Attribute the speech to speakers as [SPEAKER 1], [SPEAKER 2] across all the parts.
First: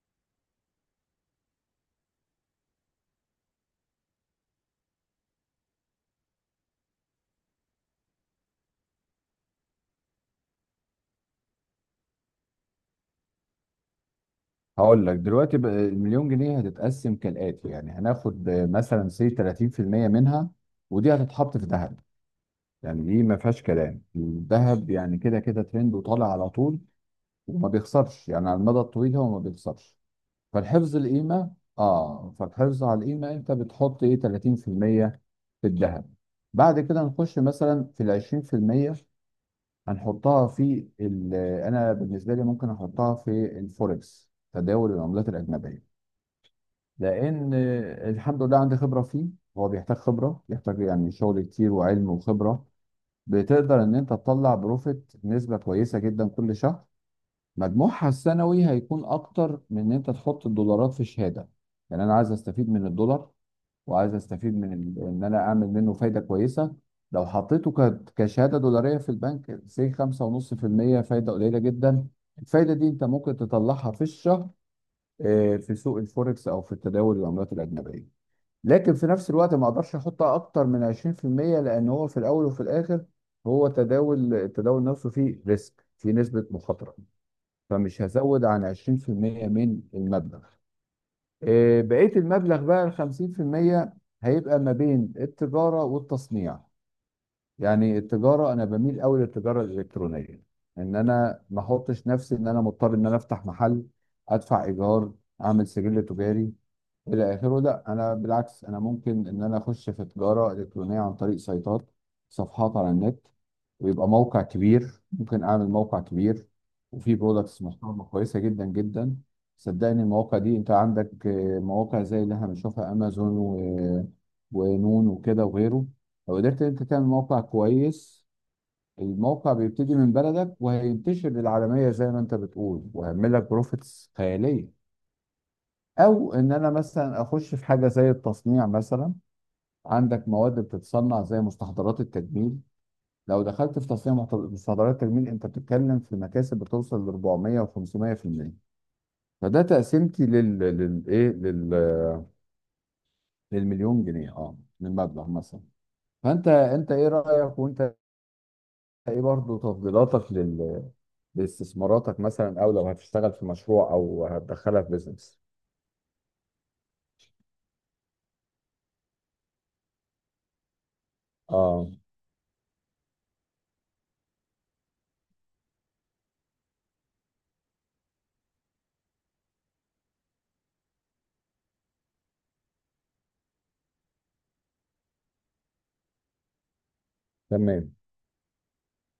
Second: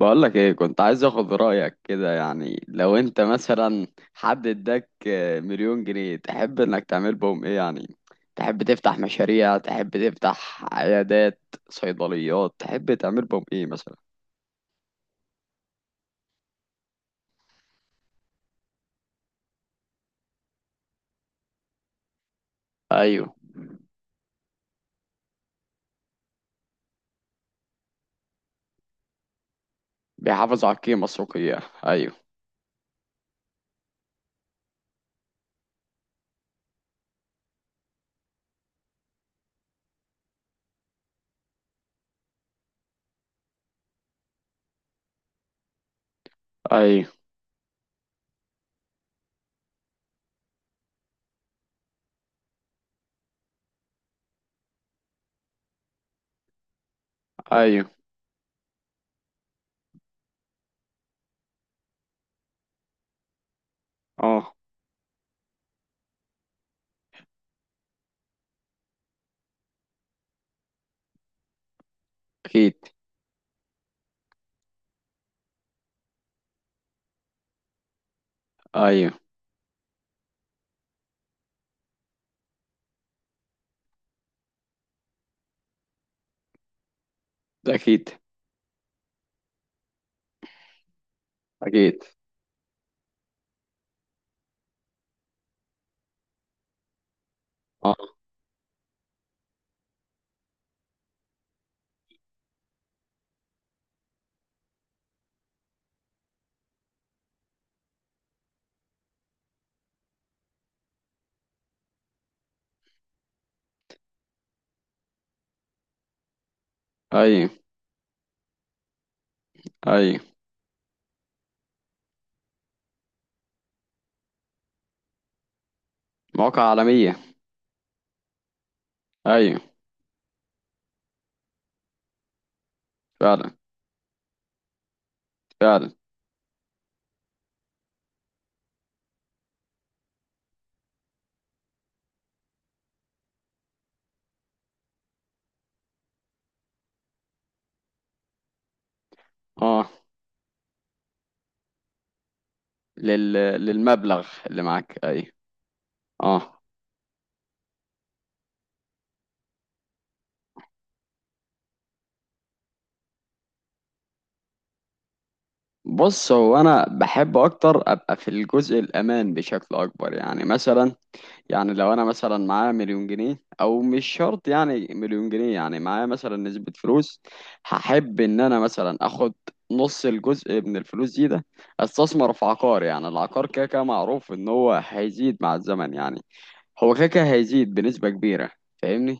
[SPEAKER 1] بقولك ايه، كنت عايز اخد رأيك كده. يعني لو انت مثلا حد اداك مليون جنيه، تحب انك تعمل بهم ايه؟ يعني تحب تفتح مشاريع؟ تحب تفتح عيادات، صيدليات؟ تحب تعمل بهم ايه مثلا؟
[SPEAKER 2] هقول لك دلوقتي بقى المليون جنيه هتتقسم كالآتي، يعني هناخد مثلا سي 30% منها، ودي هتتحط في ذهب. يعني دي
[SPEAKER 1] ايوه.
[SPEAKER 2] ما فيهاش كلام، الذهب يعني كده كده ترند وطالع على طول وما بيخسرش. يعني على المدى الطويل هو ما بيخسرش.
[SPEAKER 1] بيحافظ على
[SPEAKER 2] فالحفظ
[SPEAKER 1] القيمة
[SPEAKER 2] القيمة
[SPEAKER 1] السوقية. ايوه.
[SPEAKER 2] فالحفظ على القيمة، انت بتحط ايه 30 في المية في الذهب. بعد كده نخش مثلا في ال 20%، هنحطها في ال- انا بالنسبة لي ممكن احطها في الفوركس، تداول العملات الأجنبية.
[SPEAKER 1] ايوه.
[SPEAKER 2] لان الحمد لله عندي خبره فيه، هو بيحتاج خبره، بيحتاج يعني شغل كتير وعلم وخبره. بتقدر ان انت تطلع بروفيت نسبه كويسه جدا كل شهر،
[SPEAKER 1] ايوه.
[SPEAKER 2] مجموعها السنوي هيكون اكتر من ان انت تحط الدولارات في شهاده. يعني انا عايز استفيد من الدولار، وعايز استفيد
[SPEAKER 1] اه.
[SPEAKER 2] من ان انا اعمل منه فايده كويسه. لو حطيته كشهاده دولاريه في البنك سي 5.5%، فايده قليله جدا. الفايده
[SPEAKER 1] اكيد.
[SPEAKER 2] دي انت ممكن تطلعها في الشهر، في سوق الفوركس او في التداول العملات الاجنبيه. لكن في
[SPEAKER 1] ايوه.
[SPEAKER 2] نفس الوقت ما اقدرش احطها اكتر من 20%، لان هو في الاول وفي الاخر، هو تداول، التداول نفسه فيه ريسك، فيه نسبة مخاطرة.
[SPEAKER 1] ده
[SPEAKER 2] فمش
[SPEAKER 1] اكيد.
[SPEAKER 2] هزود عن 20% من المبلغ.
[SPEAKER 1] اكيد.
[SPEAKER 2] بقية المبلغ بقى ال 50% هيبقى ما بين التجارة والتصنيع.
[SPEAKER 1] اه.
[SPEAKER 2] يعني التجارة انا بميل قوي للتجارة الالكترونية، ان انا ما احطش نفسي ان انا مضطر ان انا افتح محل، ادفع ايجار، اعمل سجل تجاري الى اخره. لا انا بالعكس، انا ممكن ان انا اخش في تجاره الكترونيه عن طريق سيطات، صفحات على النت، ويبقى موقع كبير. ممكن اعمل موقع كبير وفيه
[SPEAKER 1] ايوه.
[SPEAKER 2] برودكتس محترمه كويسه جدا جدا. صدقني
[SPEAKER 1] ايوه.
[SPEAKER 2] المواقع دي انت عندك، مواقع زي اللي احنا بنشوفها، امازون ونون وكده وغيره. لو
[SPEAKER 1] مواقع
[SPEAKER 2] قدرت انت تعمل
[SPEAKER 1] عالمية.
[SPEAKER 2] موقع كويس، الموقع
[SPEAKER 1] ايوه.
[SPEAKER 2] بيبتدي من بلدك وهينتشر للعالميه زي ما انت بتقول، وهيعمل لك
[SPEAKER 1] فعلا.
[SPEAKER 2] بروفيتس خياليه.
[SPEAKER 1] فعلا.
[SPEAKER 2] او ان انا مثلا اخش في حاجه زي التصنيع مثلا. عندك مواد بتتصنع زي مستحضرات التجميل، لو دخلت في تصنيع مستحضرات التجميل انت بتتكلم في مكاسب بتوصل ل 400 و500%. فده
[SPEAKER 1] اه.
[SPEAKER 2] تقسيمتي لل
[SPEAKER 1] لل...
[SPEAKER 2] للمليون
[SPEAKER 1] للمبلغ
[SPEAKER 2] جنيه، اه،
[SPEAKER 1] اللي معاك، ايوه.
[SPEAKER 2] للمبلغ مثلا. فانت
[SPEAKER 1] اه.
[SPEAKER 2] انت ايه رايك، وانت ايه برضه تفضيلاتك لاستثماراتك مثلا، او لو هتشتغل في مشروع او هتدخلها في بيزنس.
[SPEAKER 1] بص، هو انا بحب اكتر ابقى في الجزء الامان بشكل اكبر. يعني مثلا، يعني
[SPEAKER 2] اه،
[SPEAKER 1] لو انا مثلا معايا مليون جنيه، او مش شرط يعني مليون جنيه، يعني معايا مثلا نسبة فلوس. هحب ان انا مثلا اخد نص الجزء من الفلوس ده، استثمر في عقار. يعني العقار كده كده معروف ان هو هيزيد مع الزمن يعني. هو كده كده هيزيد
[SPEAKER 2] تمام.
[SPEAKER 1] بنسبة كبيرة. فاهمني.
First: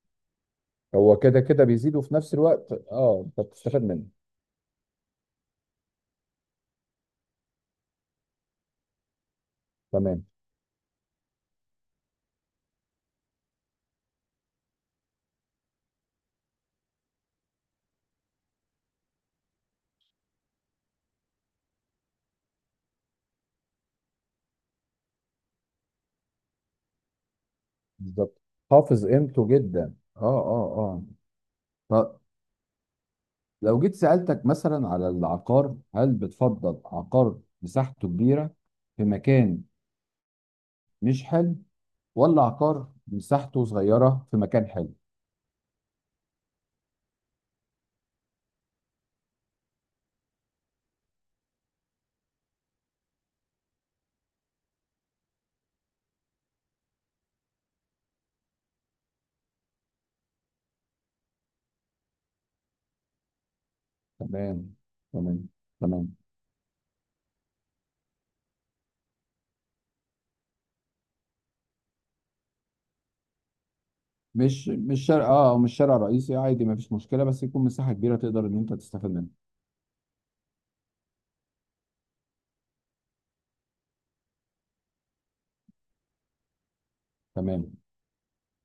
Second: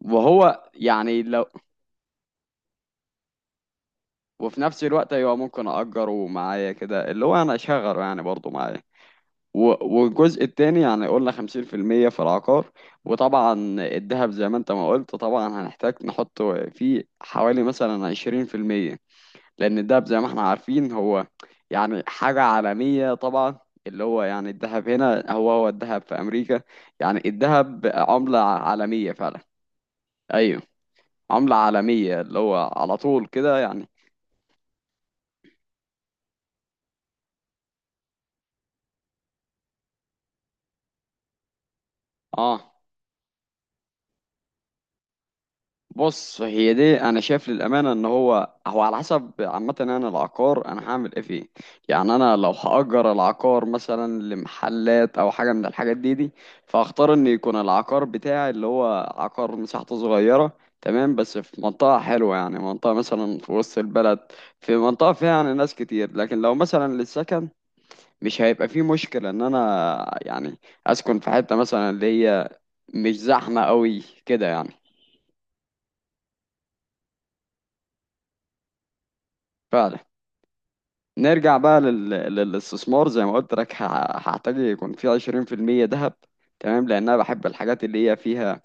[SPEAKER 1] وهو
[SPEAKER 2] هو
[SPEAKER 1] يعني
[SPEAKER 2] كده
[SPEAKER 1] لو...
[SPEAKER 2] كده بيزيد وفي نفس الوقت اه انت بتستفاد منه.
[SPEAKER 1] وفي نفس الوقت ايوه، ممكن اجره معايا كده، اللي هو انا اشغله يعني برضه معايا.
[SPEAKER 2] تمام،
[SPEAKER 1] والجزء التاني يعني، قلنا 50% في العقار. وطبعا الذهب زي ما انت ما قلت، طبعا هنحتاج نحط فيه حوالي مثلا 20%، لأن الذهب زي ما احنا عارفين هو يعني حاجة عالمية طبعا. اللي هو يعني الذهب هنا هو هو الذهب في أمريكا. يعني الذهب عملة
[SPEAKER 2] بالظبط، حافظ
[SPEAKER 1] عالمية فعلا.
[SPEAKER 2] قيمته جدا. اه،
[SPEAKER 1] أيوه.
[SPEAKER 2] اه، اه.
[SPEAKER 1] عملة
[SPEAKER 2] طب
[SPEAKER 1] عالمية اللي هو على طول كده
[SPEAKER 2] لو
[SPEAKER 1] يعني.
[SPEAKER 2] جيت سألتك مثلا على العقار، هل بتفضل عقار مساحته كبيرة في مكان مش حلو، ولا
[SPEAKER 1] اه.
[SPEAKER 2] عقار مساحته صغيرة في مكان حلو؟
[SPEAKER 1] بص، هي دي انا شايف للامانه ان هو هو على حسب، عامه انا العقار انا هعمل ايه فيه. يعني انا لو هاجر العقار مثلا لمحلات او حاجه من الحاجات دي، فاختار ان يكون العقار بتاعي اللي هو عقار مساحته صغيره، تمام، بس في منطقه حلوه، يعني منطقه مثلا في وسط البلد، في
[SPEAKER 2] تمام.
[SPEAKER 1] منطقه فيها
[SPEAKER 2] تمام.
[SPEAKER 1] يعني ناس كتير.
[SPEAKER 2] تمام.
[SPEAKER 1] لكن لو مثلا للسكن، مش هيبقى فيه مشكله ان انا يعني اسكن في حته مثلا اللي هي مش زحمه قوي كده
[SPEAKER 2] مش
[SPEAKER 1] يعني.
[SPEAKER 2] مش شارع، مش شارع رئيسي عادي، ما فيش مشكلة، بس يكون مساحة كبيرة تقدر ان انت تستفاد منها.
[SPEAKER 1] فعلا. نرجع بقى لل... للاستثمار زي ما قلت لك. هحتاج يكون في 20% ذهب، تمام، لأن أنا بحب
[SPEAKER 2] تمام،
[SPEAKER 1] الحاجات اللي هي فيها،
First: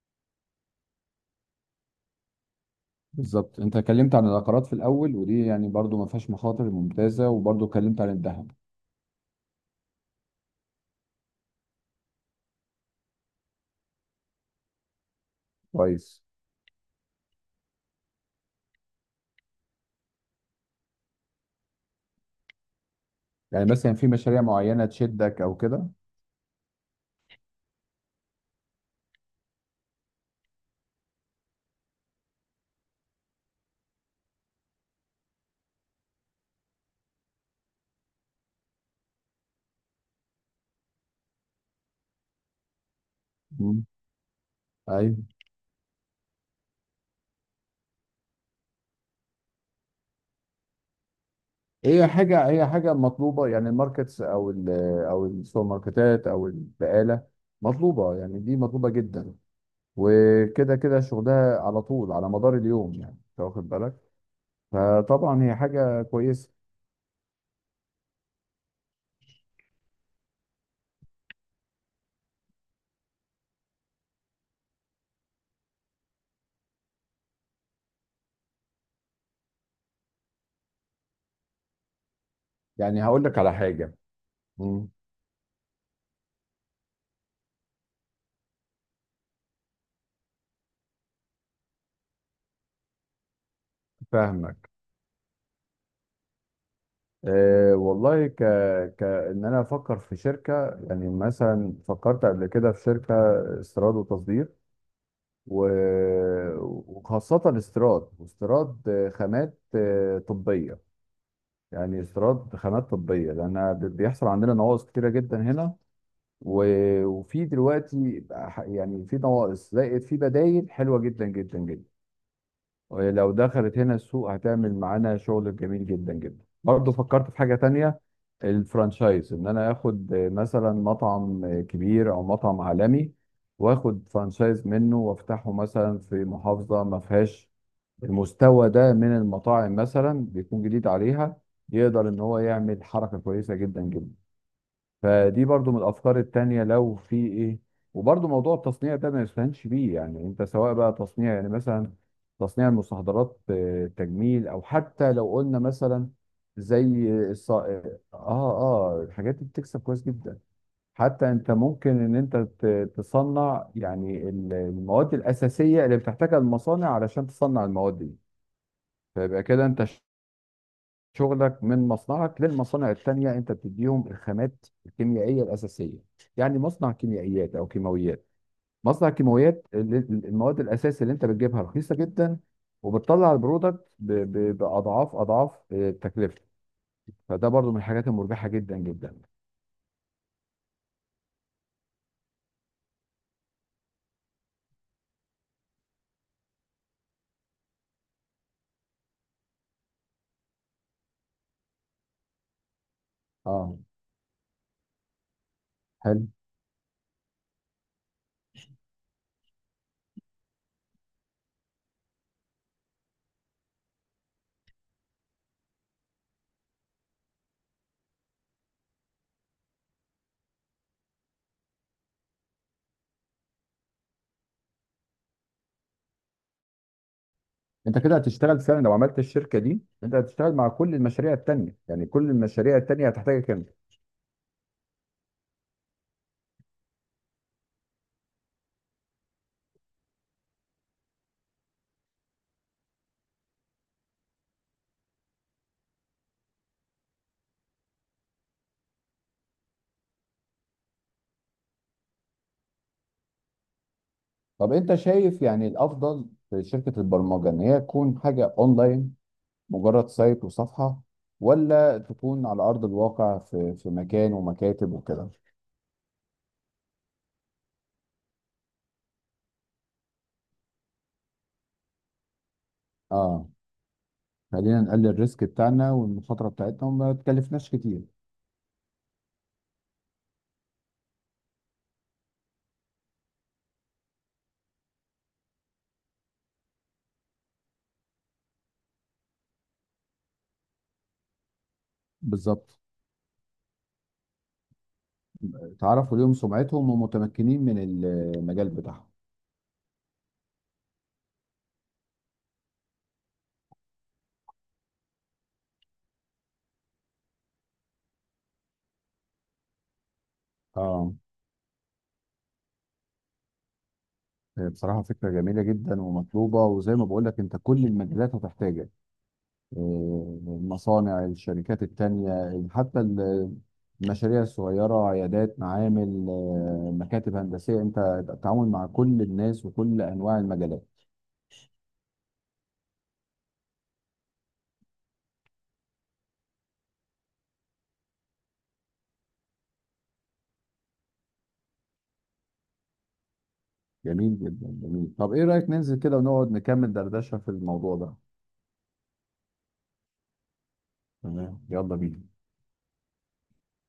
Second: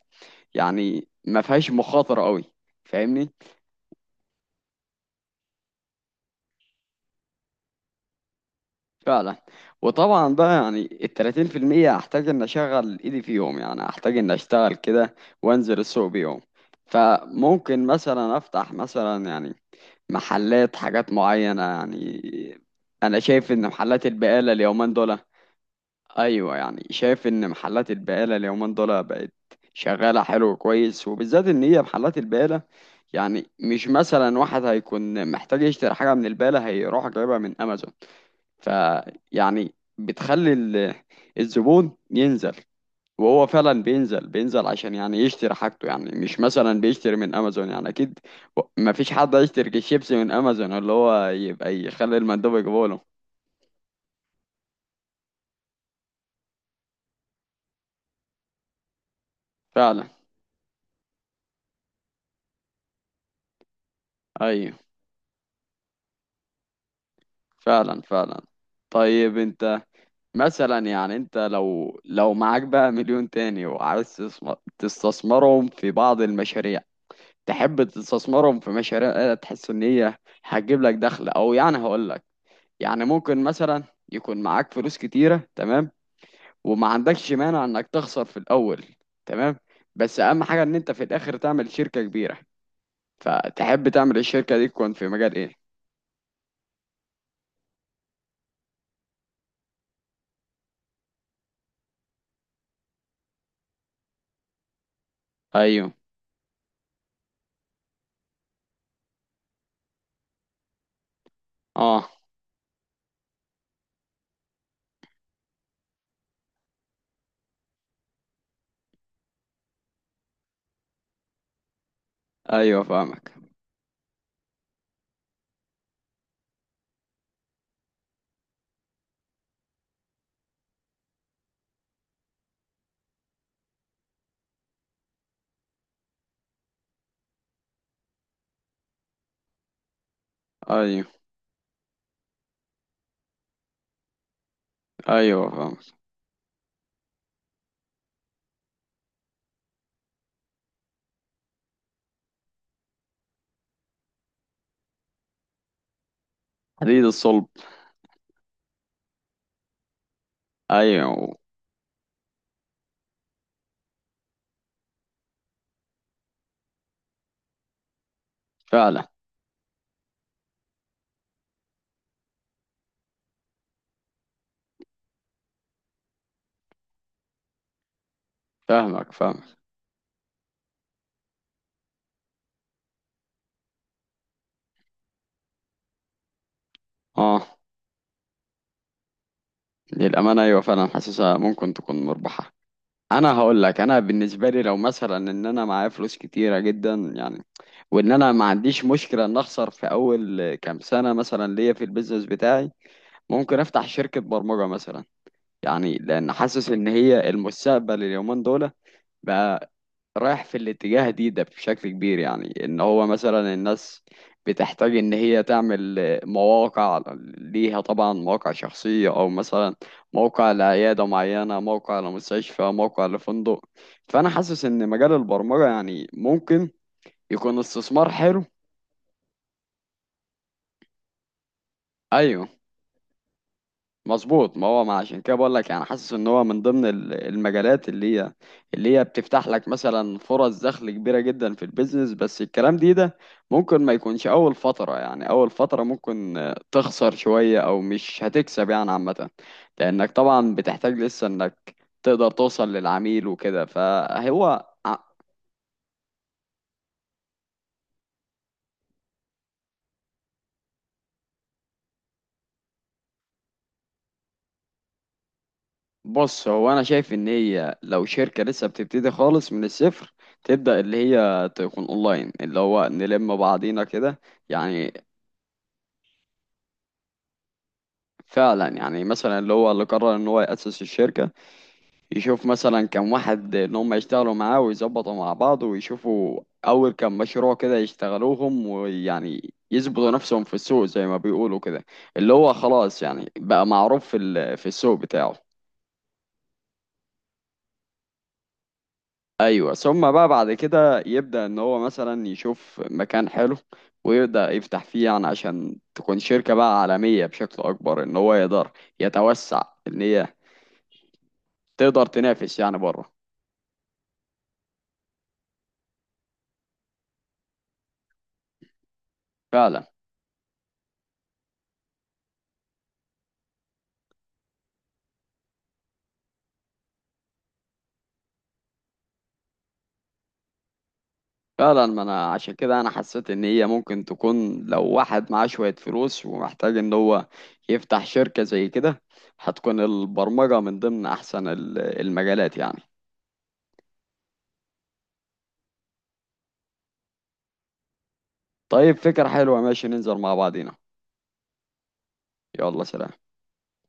[SPEAKER 1] يعني ما فيهاش مخاطرة قوي. فاهمني.
[SPEAKER 2] بالظبط. انت اتكلمت عن العقارات في الاول، ودي يعني برضو ما فيهاش مخاطر، ممتازه، وبرضو اتكلمت عن الذهب.
[SPEAKER 1] فعلا. وطبعا بقى يعني ال 30% هحتاج إن أشغل إيدي فيهم. يعني هحتاج إن أشتغل كده وأنزل السوق
[SPEAKER 2] كويس.
[SPEAKER 1] بيهم. فممكن مثلا أفتح مثلا يعني محلات حاجات معينة يعني. أنا شايف
[SPEAKER 2] يعني
[SPEAKER 1] إن
[SPEAKER 2] مثلا
[SPEAKER 1] محلات
[SPEAKER 2] في مشاريع
[SPEAKER 1] البقالة
[SPEAKER 2] معينه
[SPEAKER 1] اليومين دول...
[SPEAKER 2] تشدك او كده؟
[SPEAKER 1] ايوه، يعني شايف ان محلات البقاله اليومين دول بقت شغاله حلو، كويس، وبالذات ان هي محلات البقاله، يعني مش مثلا واحد هيكون محتاج يشتري حاجه من البقاله هيروح جايبها من امازون. فيعني بتخلي الزبون ينزل. وهو فعلا
[SPEAKER 2] مم.
[SPEAKER 1] بينزل بينزل عشان يعني
[SPEAKER 2] ايوه.
[SPEAKER 1] يشتري حاجته، يعني مش مثلا بيشتري من امازون يعني اكيد. ما فيش حد هيشتري الشيبسي من امازون اللي هو يبقى
[SPEAKER 2] هي
[SPEAKER 1] يخلي
[SPEAKER 2] حاجه،
[SPEAKER 1] المندوب
[SPEAKER 2] هي
[SPEAKER 1] يجيبه
[SPEAKER 2] حاجه
[SPEAKER 1] له.
[SPEAKER 2] مطلوبه يعني، الماركتس او او السوبر ماركتات او البقاله، مطلوبه يعني، دي مطلوبه جدا.
[SPEAKER 1] فعلا.
[SPEAKER 2] وكده كده شغلها على طول على مدار اليوم، يعني انت واخد بالك.
[SPEAKER 1] ايوه.
[SPEAKER 2] فطبعا هي حاجه كويسه.
[SPEAKER 1] فعلا. فعلا. طيب انت، مثلا يعني انت لو معاك بقى مليون تاني وعايز تستثمرهم في بعض المشاريع. تحب تستثمرهم في مشاريع تحس ان هي هتجيب لك دخل؟ او يعني هقول لك،
[SPEAKER 2] يعني
[SPEAKER 1] يعني
[SPEAKER 2] هقول لك
[SPEAKER 1] ممكن
[SPEAKER 2] على
[SPEAKER 1] مثلا
[SPEAKER 2] حاجه.
[SPEAKER 1] يكون معاك
[SPEAKER 2] مم.
[SPEAKER 1] فلوس كتيرة، تمام، وما عندكش مانع انك تخسر في الاول، تمام، بس اهم حاجة ان انت في الاخر تعمل شركة كبيرة. فتحب تعمل الشركة دي
[SPEAKER 2] فاهمك.
[SPEAKER 1] تكون في مجال ايه؟
[SPEAKER 2] أه والله، كأن أنا أفكر في شركة. يعني مثلا فكرت قبل كده في شركة استيراد وتصدير و...
[SPEAKER 1] ايوه.
[SPEAKER 2] وخاصة استيراد، واستيراد خامات طبية. يعني
[SPEAKER 1] اه.
[SPEAKER 2] استيراد خامات طبية، لأن بيحصل عندنا نواقص كتيرة جدا هنا. و... وفي دلوقتي يعني في نواقص زائد في بدايل حلوة جدا جدا جدا.
[SPEAKER 1] ايوه. فاهمك.
[SPEAKER 2] ولو دخلت هنا السوق، هتعمل معانا شغل جميل جدا جدا. برضه فكرت في حاجة تانية، الفرانشايز. ان انا اخد مثلا مطعم كبير او مطعم عالمي، واخد فرانشايز منه وافتحه مثلا في محافظة ما فيهاش المستوى ده من المطاعم، مثلا بيكون جديد
[SPEAKER 1] ايوه.
[SPEAKER 2] عليها، يقدر ان هو يعمل حركة كويسة جدا جدا. فدي
[SPEAKER 1] ايوه.
[SPEAKER 2] برضو من
[SPEAKER 1] فاهمك.
[SPEAKER 2] الافكار التانية لو في ايه. وبرضو موضوع التصنيع ده ما يستهانش بيه. يعني انت سواء بقى تصنيع، يعني مثلا تصنيع المستحضرات، تجميل، او حتى لو قلنا مثلا زي
[SPEAKER 1] حديد الصلب.
[SPEAKER 2] الص... اه اه، الحاجات دي بتكسب كويس جدا. حتى
[SPEAKER 1] ايوه.
[SPEAKER 2] انت ممكن ان انت تصنع يعني المواد الاساسية اللي بتحتاجها المصانع علشان تصنع المواد دي.
[SPEAKER 1] فعلا.
[SPEAKER 2] فيبقى كده انت شغلك من مصنعك للمصانع التانية، انت بتديهم الخامات الكيميائية الأساسية. يعني مصنع كيميائيات أو كيماويات، مصنع
[SPEAKER 1] فاهمك. فاهمك.
[SPEAKER 2] كيماويات المواد الأساس اللي انت بتجيبها رخيصة جدا، وبتطلع البرودكت بأضعاف أضعاف تكلفته.
[SPEAKER 1] اه.
[SPEAKER 2] فده برضو من الحاجات المربحة جدا جدا.
[SPEAKER 1] للأمانة أيوة فعلا، حاسسها ممكن تكون مربحة. أنا هقول لك، أنا بالنسبة لي لو مثلا إن أنا معايا فلوس كتيرة جدا يعني، وإن أنا ما عنديش مشكلة إن أخسر في أول كام سنة مثلا ليا في البيزنس بتاعي، ممكن
[SPEAKER 2] اه.
[SPEAKER 1] أفتح شركة برمجة مثلا. يعني
[SPEAKER 2] حلو.
[SPEAKER 1] لأن حاسس إن هي المستقبل اليومين دول بقى، رايح في الاتجاه ده بشكل كبير. يعني ان هو مثلا الناس بتحتاج ان هي تعمل مواقع ليها طبعا، مواقع شخصية او مثلا موقع لعيادة معينة، موقع لمستشفى، موقع لفندق. فانا حاسس ان مجال البرمجة يعني ممكن يكون
[SPEAKER 2] انت
[SPEAKER 1] استثمار
[SPEAKER 2] كده
[SPEAKER 1] حلو.
[SPEAKER 2] هتشتغل فعلا، لو عملت الشركة دي انت هتشتغل مع كل المشاريع التانية، يعني كل
[SPEAKER 1] ايوه،
[SPEAKER 2] المشاريع التانية هتحتاجك انت.
[SPEAKER 1] مظبوط. ما هو ما عشان كده بقول لك، يعني حاسس ان هو من ضمن المجالات اللي هي بتفتح لك مثلا فرص دخل كبيره جدا في البيزنس. بس الكلام ده ممكن ما يكونش اول فتره، يعني اول فتره ممكن تخسر شويه او مش هتكسب يعني عامه، لانك طبعا بتحتاج لسه انك تقدر توصل للعميل وكده فهو.
[SPEAKER 2] طب انت شايف يعني الافضل في شركه البرمجه ان هي تكون حاجه اونلاين، مجرد سايت وصفحة، ولا تكون على أرض الواقع، في مكان ومكاتب وكده؟
[SPEAKER 1] بص، هو انا شايف ان هي لو شركه لسه بتبتدي خالص من الصفر، تبدا اللي هي تكون اونلاين، اللي هو نلم
[SPEAKER 2] اه،
[SPEAKER 1] بعضينا كده
[SPEAKER 2] خلينا
[SPEAKER 1] يعني.
[SPEAKER 2] نقلل الريسك بتاعنا والمخاطرة بتاعتنا، وما تكلفناش كتير.
[SPEAKER 1] فعلا، يعني مثلا اللي هو اللي قرر ان هو ياسس الشركه، يشوف مثلا كم واحد ان هم يشتغلوا معاه ويظبطوا مع بعض، ويشوفوا اول كم مشروع كده يشتغلوهم، ويعني يثبتوا نفسهم في السوق زي ما بيقولوا كده، اللي هو
[SPEAKER 2] بالظبط.
[SPEAKER 1] خلاص يعني بقى معروف في في السوق بتاعه.
[SPEAKER 2] تعرفوا ليهم سمعتهم ومتمكنين من المجال بتاعهم.
[SPEAKER 1] ايوه، ثم بقى بعد كده يبدأ ان هو مثلا يشوف مكان حلو ويبدأ يفتح فيه، يعني عشان تكون شركة بقى عالمية بشكل اكبر، ان هو يقدر يتوسع ان هي
[SPEAKER 2] اه.
[SPEAKER 1] تقدر تنافس يعني بره.
[SPEAKER 2] بصراحة فكرة جميلة جدا ومطلوبة، وزي ما بقول لك، انت كل المجالات هتحتاجك.
[SPEAKER 1] فعلا.
[SPEAKER 2] المصانع، الشركات التانية، يعني حتى المشاريع الصغيرة، عيادات، معامل، مكاتب هندسية، انت التعامل مع كل الناس وكل انواع المجالات.
[SPEAKER 1] فعلا. ما انا عشان كده انا حسيت ان هي ممكن تكون لو واحد معاه شوية فلوس ومحتاج ان هو يفتح شركة زي كده، هتكون البرمجة من ضمن احسن المجالات يعني.
[SPEAKER 2] جميل جدا، جميل. طب ايه رأيك ننزل كده ونقعد نكمل دردشة في الموضوع ده؟
[SPEAKER 1] طيب، فكرة حلوة. ماشي، ننزل مع بعضينا.
[SPEAKER 2] تمام، يلا بينا.
[SPEAKER 1] يلا سلام.